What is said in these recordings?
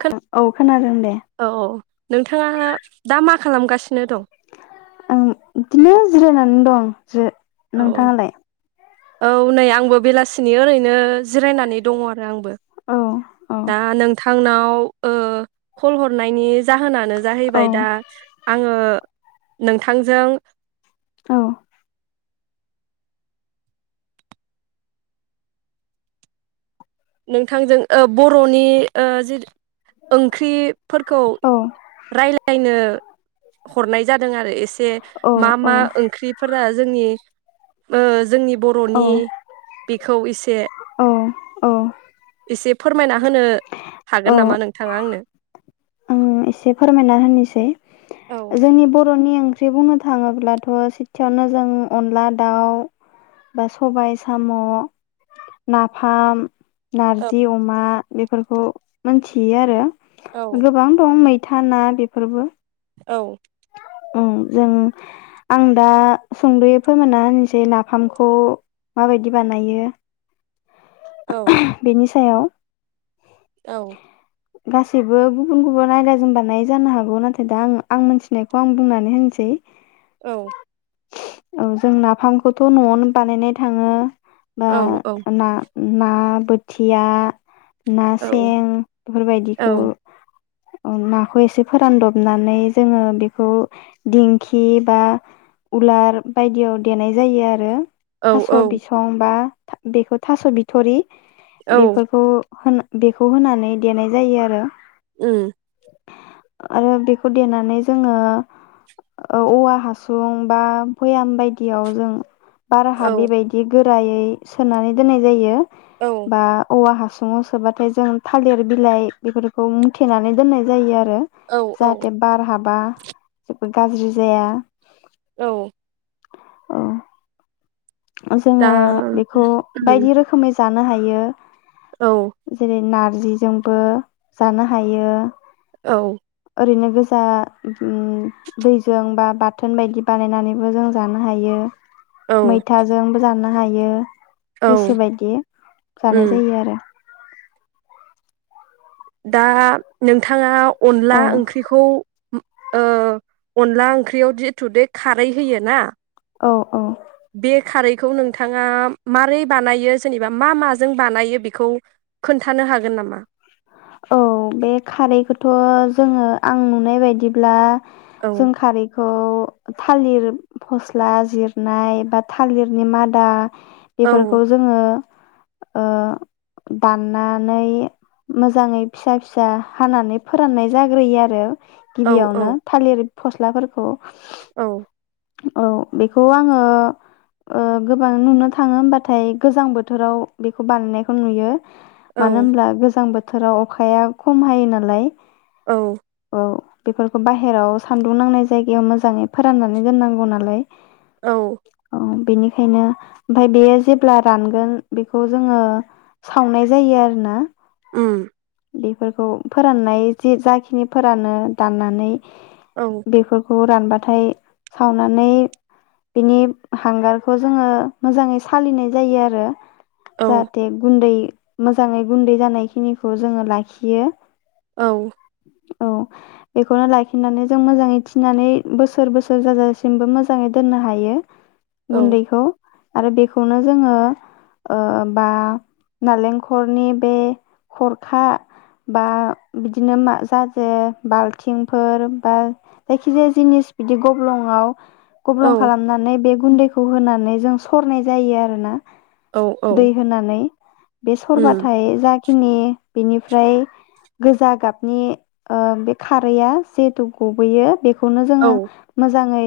खोन औ खोनादों दे औ औ नोंथाङा दा मा खालामगासिनो दं आं इदिनो जिरायनानै दं जो औ नोंथाङालाय? औ नै आंबो बेलासिनि ओरैनो जिरायनानै दङ। आंबो औ औ दा नोंथांनाव ओ कल हरनायनि जा जाहोनानो औ जाहैबाय दा आङो नोंथांजों औ नोंथांजों ओ बर'नि ओ जे ओंख्रिफोरखौ औ राय्लायनो ह हरनाय जाद दों आरो एसे मा औ मा ओंख्रिफोरा जोंनि ओ जोंनि औ बर'नि बे खौ एसे औ औ एसे फोरमायना होनो औ हागोन नामा नोंथाङा आंनो आं एसे फोरमायना होनोसै औ जोंनि बरनि ओंख्रि बुंनो थाङोब्लाथ सेथियावनो जों अनला दाउ बा सबाय साम नाफाम औ नारजि अमा बेफोरखौ मोनथियो आरो‌। औ गोबां। मैं मैथा ना बेफोरबो औ। उम जों आं दा संदफोरमायना होनोसै नाफामखौ माबायदि बानायो- औ। बेनि सायाव औ गासैबो गुबुन गुबुन आयदाजों बानाय जानो हागौ नाथाय दा आं आं मोनथिनायखौ आं बुंनानै होनसै औ औ जों नाफामखौथ नआवनो बानायनाय थाङो बा औ ना ना बोथिया ना सें औ बेफोरबायदिखौ। ओं नाखौ एसे फोरानदबनानै जोङो बेखौ दिंखि बा उलार बायदियाव देनाय जायो आरो। औ थास' बिसं बा बेखौ थास बिथ थरि औ बेफोरखौ। होन बेखौ होनानै देनाय जायो आरो अम आरो बेखौ देनानै जोंङो औवा हासुं बा भैयाम बायदियाव जों औ बाराहा बेबायदि गो रायै सोनानै दोननाय जायो औ बा औवा ह सुङाव सोब्लाथाय जों थालिर बिलाय बेफोरखौ मुथेनानै दोननाय जायो आरो। औ ओ औ जाहाथे बार हाबा गाज्रि जाया औ औ जोङो दा बेखौ उम बायदि रोखोमै जानो हायो। औ जेरै नार नारजिजोंबो जानो हायो औ। ओरैनो गोजा ओम दैजों बा बाथोन बायदि बानायनानैबो जों जानो हायो। औ मैथाजोंबो जानो हायो बियो औ गोसो बायदि जानाय उम जायो आरो दा नोंथाङा औ अनला ओंख्रिखौ ओ अनला ओंख्रियाव जिथु बे खारै होयो ना औ औ बे खारैखौ नोंथाङा मारै बानायो जेनेबा मा माजों बानायो बेखौ खोन्थानो हागोन नामा औ बे खारैखोथ जोङो आं नुनाय बायदिब्ला औ जों खारैखौ खौ थालिर फस्ला जिरनाय बा थालिरनि मादा औ बेफोरखौ जोङो ओ दाननानै मोजाङै फिसा फिसा हानानै फोराननाय जाग्रोयो आरो औ गिबियावनो औ थालिर फस्लाफोरखौ औ। औ बेखौ आङो ओ गोबां नुनो थाङो होमबाथाय गोजां बोथोराव बेखौ बानायनायखौ नुयो। मानो औ होनोब्ला गोजां बोथोर बोथोराव अखाया खम हायो नालाय औ खौ बेफोरखौ बाहेराव सानदुं नांनाय जायगायाव मोजाङै फोरानना दोननांगौ नालाय। औ औ बेनिखायनो ओमफ्राय बेयो जेब्ला रानगोन बेखौ जोङो सावनाय जायो आरो ना उम बेफोरखौ फोराननाय जि जाखिनि फोरानो दाननानै औ बेफोरखौ रानबाथाय सावनानै बिनि हांगारखौ जोङो मोजाङै सालिनाय जायो आरो औ जाहाथे गुन्दै मोजाङै गुन्दै जानायखिनिखौ जोङो लाखियो औ औ बेखौनो लाखिनानै जों मोजाङै थिनानै बोसोर बोसोर जाजासिमबो मोजाङै दोननो हायो। औ गुन्दैखौ आरो बेखौनो जोङो ओ बा नालेंखलनि बे खरखा बा बिदिनो म जाजे बालथिंफोर बा जायखि जाया बजिनिस। गब्लंआव औ गब्लं खालामनानै बे। गुन्दैखौ होनानै जों सरनाय जायो आरो ना। औ औ दै होनानै बे उम सरबाथाय जा खिनि बेनिफ्राय गोजा गाबनि ओ बे खारैया जिहेथु गबोैयो बे बे खौनो जोङो। औ मोजाङै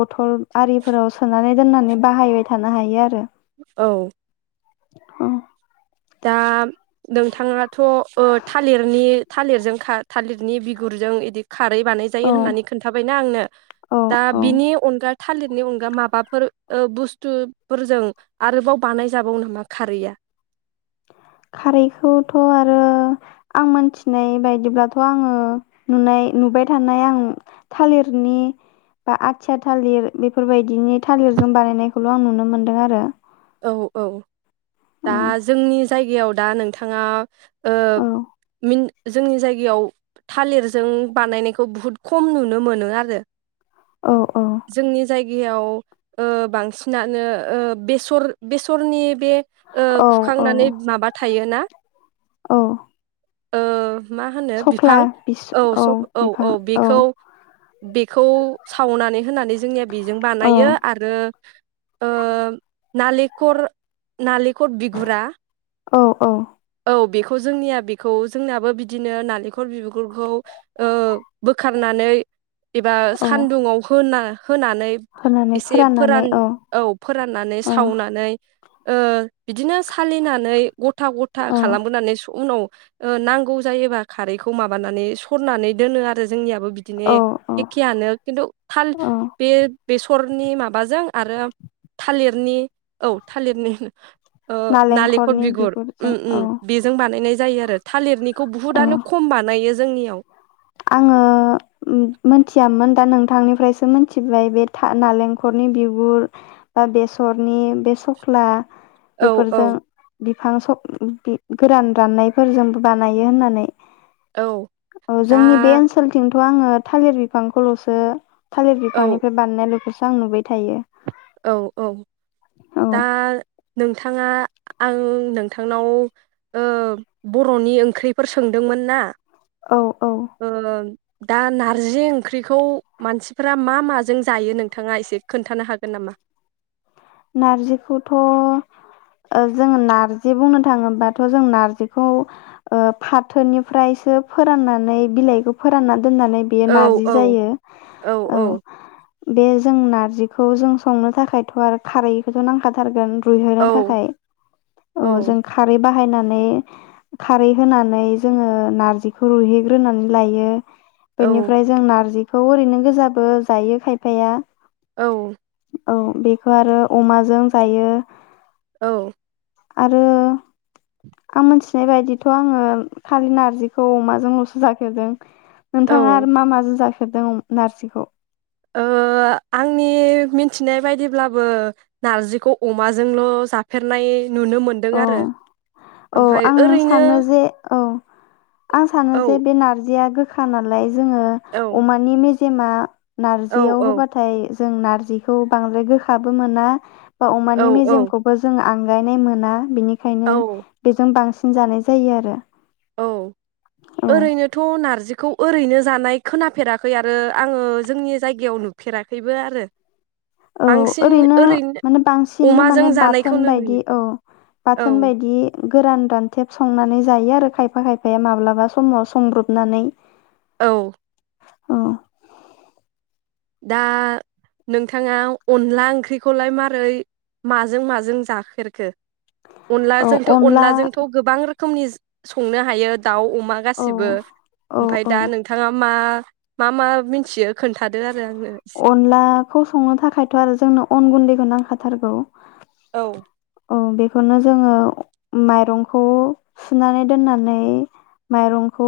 बथल' आरिफोराव सोनानै दोननानै बाहायबाय थानो हायो आरो औ अ दा नोंथाङाथ ओ थालिरनि थालिरजों खा थालिरनि बिगुरजों इदि खारै बानायजायो औ होननानै खोन्थाबायना आंनो औ दा औ बिनि अनगा थालिरनि अनगा माबाफोर ओ बुस्थुफोरजों आरोबाव बानायजाबावो नामा खारैया खारैखौथ आरो आं मोनथिनाय बायदिब्लाथ आङो नुनाय नुबाय थानाय आं थालिरनि बा आथिया थालिर बेफोरबायदिनि थालिरजों बानायनायखौल आं नुनो मोनदों आरो औ औ। औ दा जोंनि जायगायाव दा नोंथाङा। ओ औ मिन जोंनि जायगायाव थालिरजों बानायनायखौ बुहुद खम नुनो मोनो आरो। औ औ गायाव ओ बांसिनानो ओ बेस सर बेसरनि बे ओ औ खुखांनानै माबा थायोना औ ओ मा होनो सख्ला बिफां बिस औ स औ बिफां औ बेखौ। बेखौ सावनानै होनानै जोंनिया बेजों औ बानायो आरो। ओ नालिखर नालि कट बिगुरा। औ औ औ बेखौ जोंनिया बेखौ जोंनियाबो बिदिनो नालेंखल बिगुरखौ ओ बोखारनानै एबा औ सानदुंआव होना होनानै होनानै एसे फोराननानै फोरान औ फोराननानै औ सावनानै ओ बिदिनो सालिनानै गथा ग था औ खालामबोनानै उनाव ओ नांगौ जायोबा खारैखौ माबानानै सरनानै दोनो आरो जोंनियाबो। बिदिनो औ औ एखेयानो खिन्थु थाल औ बे बेस हरनि मा लाजों आरो थालिर नि औ थालिरनि ओ नालेंखर नालेंखरनि बिगुर बिगुरजों उम उम औ बेजों बानायनाय जायो बे‌ थालिरनि खौ बहुतआनो खम बानायो जोंनियाव आंङो मिथियामोन दा नोंथांनिफ्रायसो मिथिबाय बे था नारेंखलनि बिगुर बा बेसरनि बे सख्ला औ बेफोरजों औ [unintelligible] गोरान राननायफोरजोंबो बानायो होननानै औ। औ जोंनि बे दा ओनसोलथिं थ‌ आंङो थालिर बिफांखौलसो थालिर औ बिफांनिफ्राय बानायनाय लोगोसे जां नुबाय थायो औ औ दा नों नोंथांङा आं नोंथांनाव ओ‌ बर'नि ओंख्रिफोर सोंदोंमोन ना औ औ ओ दा नारजि ओंख्रिखौ मानसिफोरा मा मा जों जायो नोंथांङा एसे खोन्थानो हागोन गोन नामा? नारजिखौथ जोंङो नार्जि बुंनो थांङोबाथ जों नारजिखौ ओ फाथोनिफ्रायसो फोराननानै बिलाइखौ फोरानना दोननानै बेयो औ नारजि औ जायो औ बे जों नारजिखौ जों संनो थाखायथ आरो खारैखौथ नांथाथारगोन रुइहोनो औ थाखाय औ जों खारै बा बाहायनानै खारै होनानै जोंङो नारजिखौ रुइहोग्रोनानै लायो। औ बेनिफ्राय जों नारजि थ' ओरैनो गोजाबो जायो खायफाया औ औ बेखौ आरो अमाजों जायो औ आरो आं मोनथिनाय बायदिथ आंङो खालि नारजिखौ अमाजोंलसो जााफेरदों नोंथांङा औ आरो मा माजों जाखो हिदों नारजिखौ ओ आंनि मिथिनाय बायदिब्लाबो नारजिखौ अमाजोंल' जाफेरनाय नुनो मोनदों औ आरो औ ओमफाय आं ओरैनो सानो जे औ, आं सानो जे औ बे नारजिया गो खानालाय जोङो औ अमानि मेजेम तेमा औ नारजियाव औ होबाथाय जों नारजिखौ बांद्राय गोखाबो मोना बा औ अमानि औ मेजेमखौबो जोङो आ आंगायनाय मोना। बिनि खायनो औ बेजों बांसिन जानाय जायो आरो । औ ओरैनोथ नारजि- खौ ओरैनो जानाय खोनाफेराखै आरो आङो जोंनि जायगायाव नुफेराखैबो आरो । औ ओरैनो माने बांसिन अमाजों माने बाथोन जानायखौनो बायदि नुयो औ बाथोन औ बायदि गोरान रानथेब संनानै जायो आरो खायफा खायफाया माब्लाबा समाव संब्रबनानै औ ओम दा नोंथाङा अनला ओंख्रिखौलाय मारै माजों माजों जाफेरखो? औ अनलाजोंथ अनला अनलाजोंथ गोबां रोख खोमनिस संनो हायोद दाउ अमा औ गासिबो औ ओमफ्राय दा औ नोंथाङा मा? मा मा मिथियो खोन्था अनलाखौ संनो थाखायथ' आरो जोंनाव अन गुन्दैखौ नांखाथारगौ। औ औ बेखौनो जोङो माइरंखौ सुनानै दोननानै माइरंखौ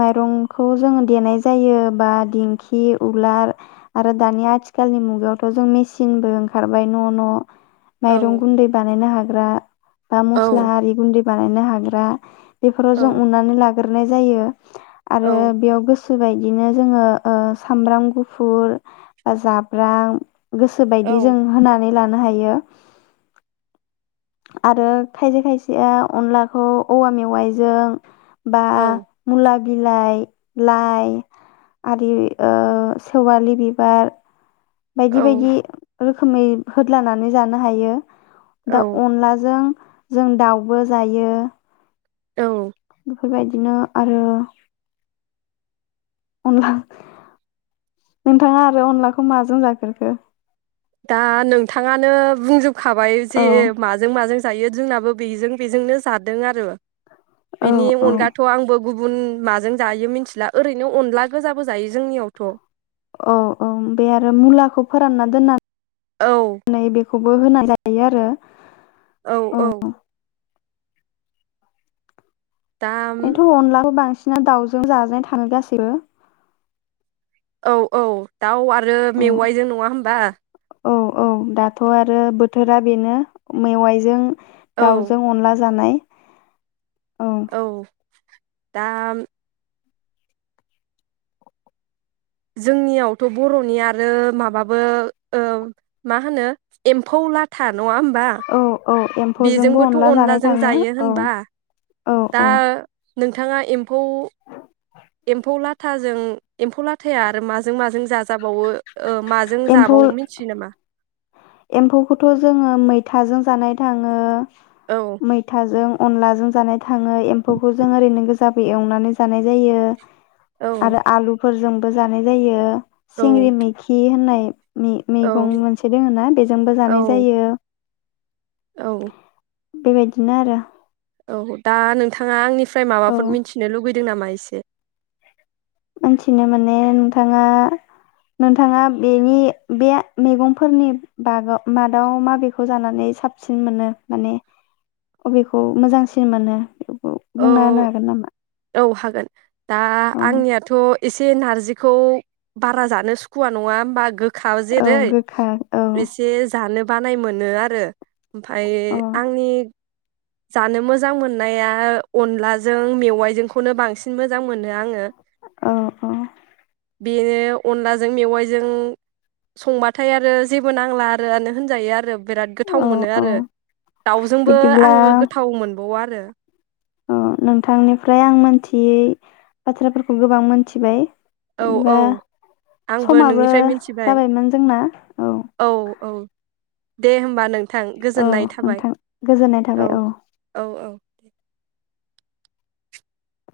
माइरंखौ जोङो देनाय जायो बा दिंखि उलार आरो दानि आथिखालनि मुगायावथ' जों मेसिनबो ओंखारबाय न' न' माइरं औ गुन्दै बानायनो हाग ब्रा बा मस्ला औ आरि गुन्द्रि बानायनो हाग्रा बेफोराव औ जों उननानै लाग गोरनाय जायो आरो औ बेयाव गोस बेबायदिनो जोङो ओ सामब्राम गुफुर जाब्रां गोसोबायदि जों होनानै लानो संनो हायो आरो खायसे खायसेया अनलाखौ औवा मेवाइजों बा औ मुला बिलाइ लाइ आरि ओ सेवालि बि [unintelligible] बायदि औ बायदि रोखोमै होदलानानै जानो हायो। दा औ अनलाजों जों दाउबो जायो औ। बेफोरबायदिनो आरो अनला नोंथाङा आरो अनलाखौ माजों जाफेरखो? दा नोंथाङानो बुंजोब खाबाय जे औ माजों माजों जायो जोंनाबो बेजों बेजोंनो जादों आरो औ बिनि औ अनगाथ आंबो गुबुन माजों जायो मिथिला ओरैनो अनला गोजाबो जायो जोंनियावथ' औ औ बे आरो मुलाखौ फोरानना दोननानै औ बेखौबो होनानै जायो आरो। औ औ। दा बेथ अनलाबो बांसिन [unintelligible] दाउजों जाजानाय थानो गाससिबो औ औ दाउ आरो मेवाइजों नङा होनोमबा? औ औ दाथ आरो बोथोरा बेनो मेवाइजों औ दाउजों अनला जानाय औ दा जोंनियावथ' बर'नि आरो माबाबो ओ मा होनो एम्फौ लाथा नङा होनबा? औ औ एम्फौजोंबो अनला जानाय थाङो औ होनबा औ दा औ। नोंथाङा एम्फौ एम्फौ लाथाजों एम्फौ लाथाया आरो माजों माजों जा जाबावो ओ माजों एम्फौ जाबावो मिथियो नामा? एम्फौखौथ जोङो मैथाजों जानाय थाङो औ मैथाजों अनलाजों जानाय थाङो एम्फौखौ जों ओरैनो गोजाबो एवनानै जानाय जायो। औ आरो आलुफोरजों बो जानाय जायो। औ सिंग्रि मैखि होननाय उम ओ औ मैगं मोनसे दङ ना बेजोंबो जानाय औ जायो औ बेबायदिनो आरो औ दा नोंथाङा आंनि फ्राय औ माबाफोर मिथि लुबै दों नामा एसे मिथिनो माने नोंथाङा नोंथाङा बेनि बे मैगंफोरनि बागै मादाव माबेखौ जानानै साबसिन मोनो माने अबेखौ मोजांसिन मोनो? औ बुंना औ होनो हागोन नामा औ हागोन दा अ आंनियाथ' एसे नारजिखौ बारा जानो सुखुवा नङा होमबा गोख खा औ जेरै गोखा औ एसे जानो बानाय मोनो आरो ओमफाय अ आंनि जानो मोजां मोननाया अनलाजों मेवाइजोंखौनो बांसिन मोजां मोनो आङो । औ औ बेनो अनलाजों मेवाइजों संबाथाय आरो जेबो नांला आरोआनो होनजायो आरो बिराद गोथाव औ मोनो औ आरो दाउजोंबो बिदिब्ला आङो गोथाव मोन ब आरो अ नोंथांनिफ्राय आं मोनथियै बाथ्राफोरखौ गोबां मोनथिबाय औ होमबा औ आंबो समाबो नोंनिफ्राय मिथिबाय जाबायमोन जोंना औ। दे होमबा नों औ नोंथां गोजोननाय थाबाय औ [inaudible]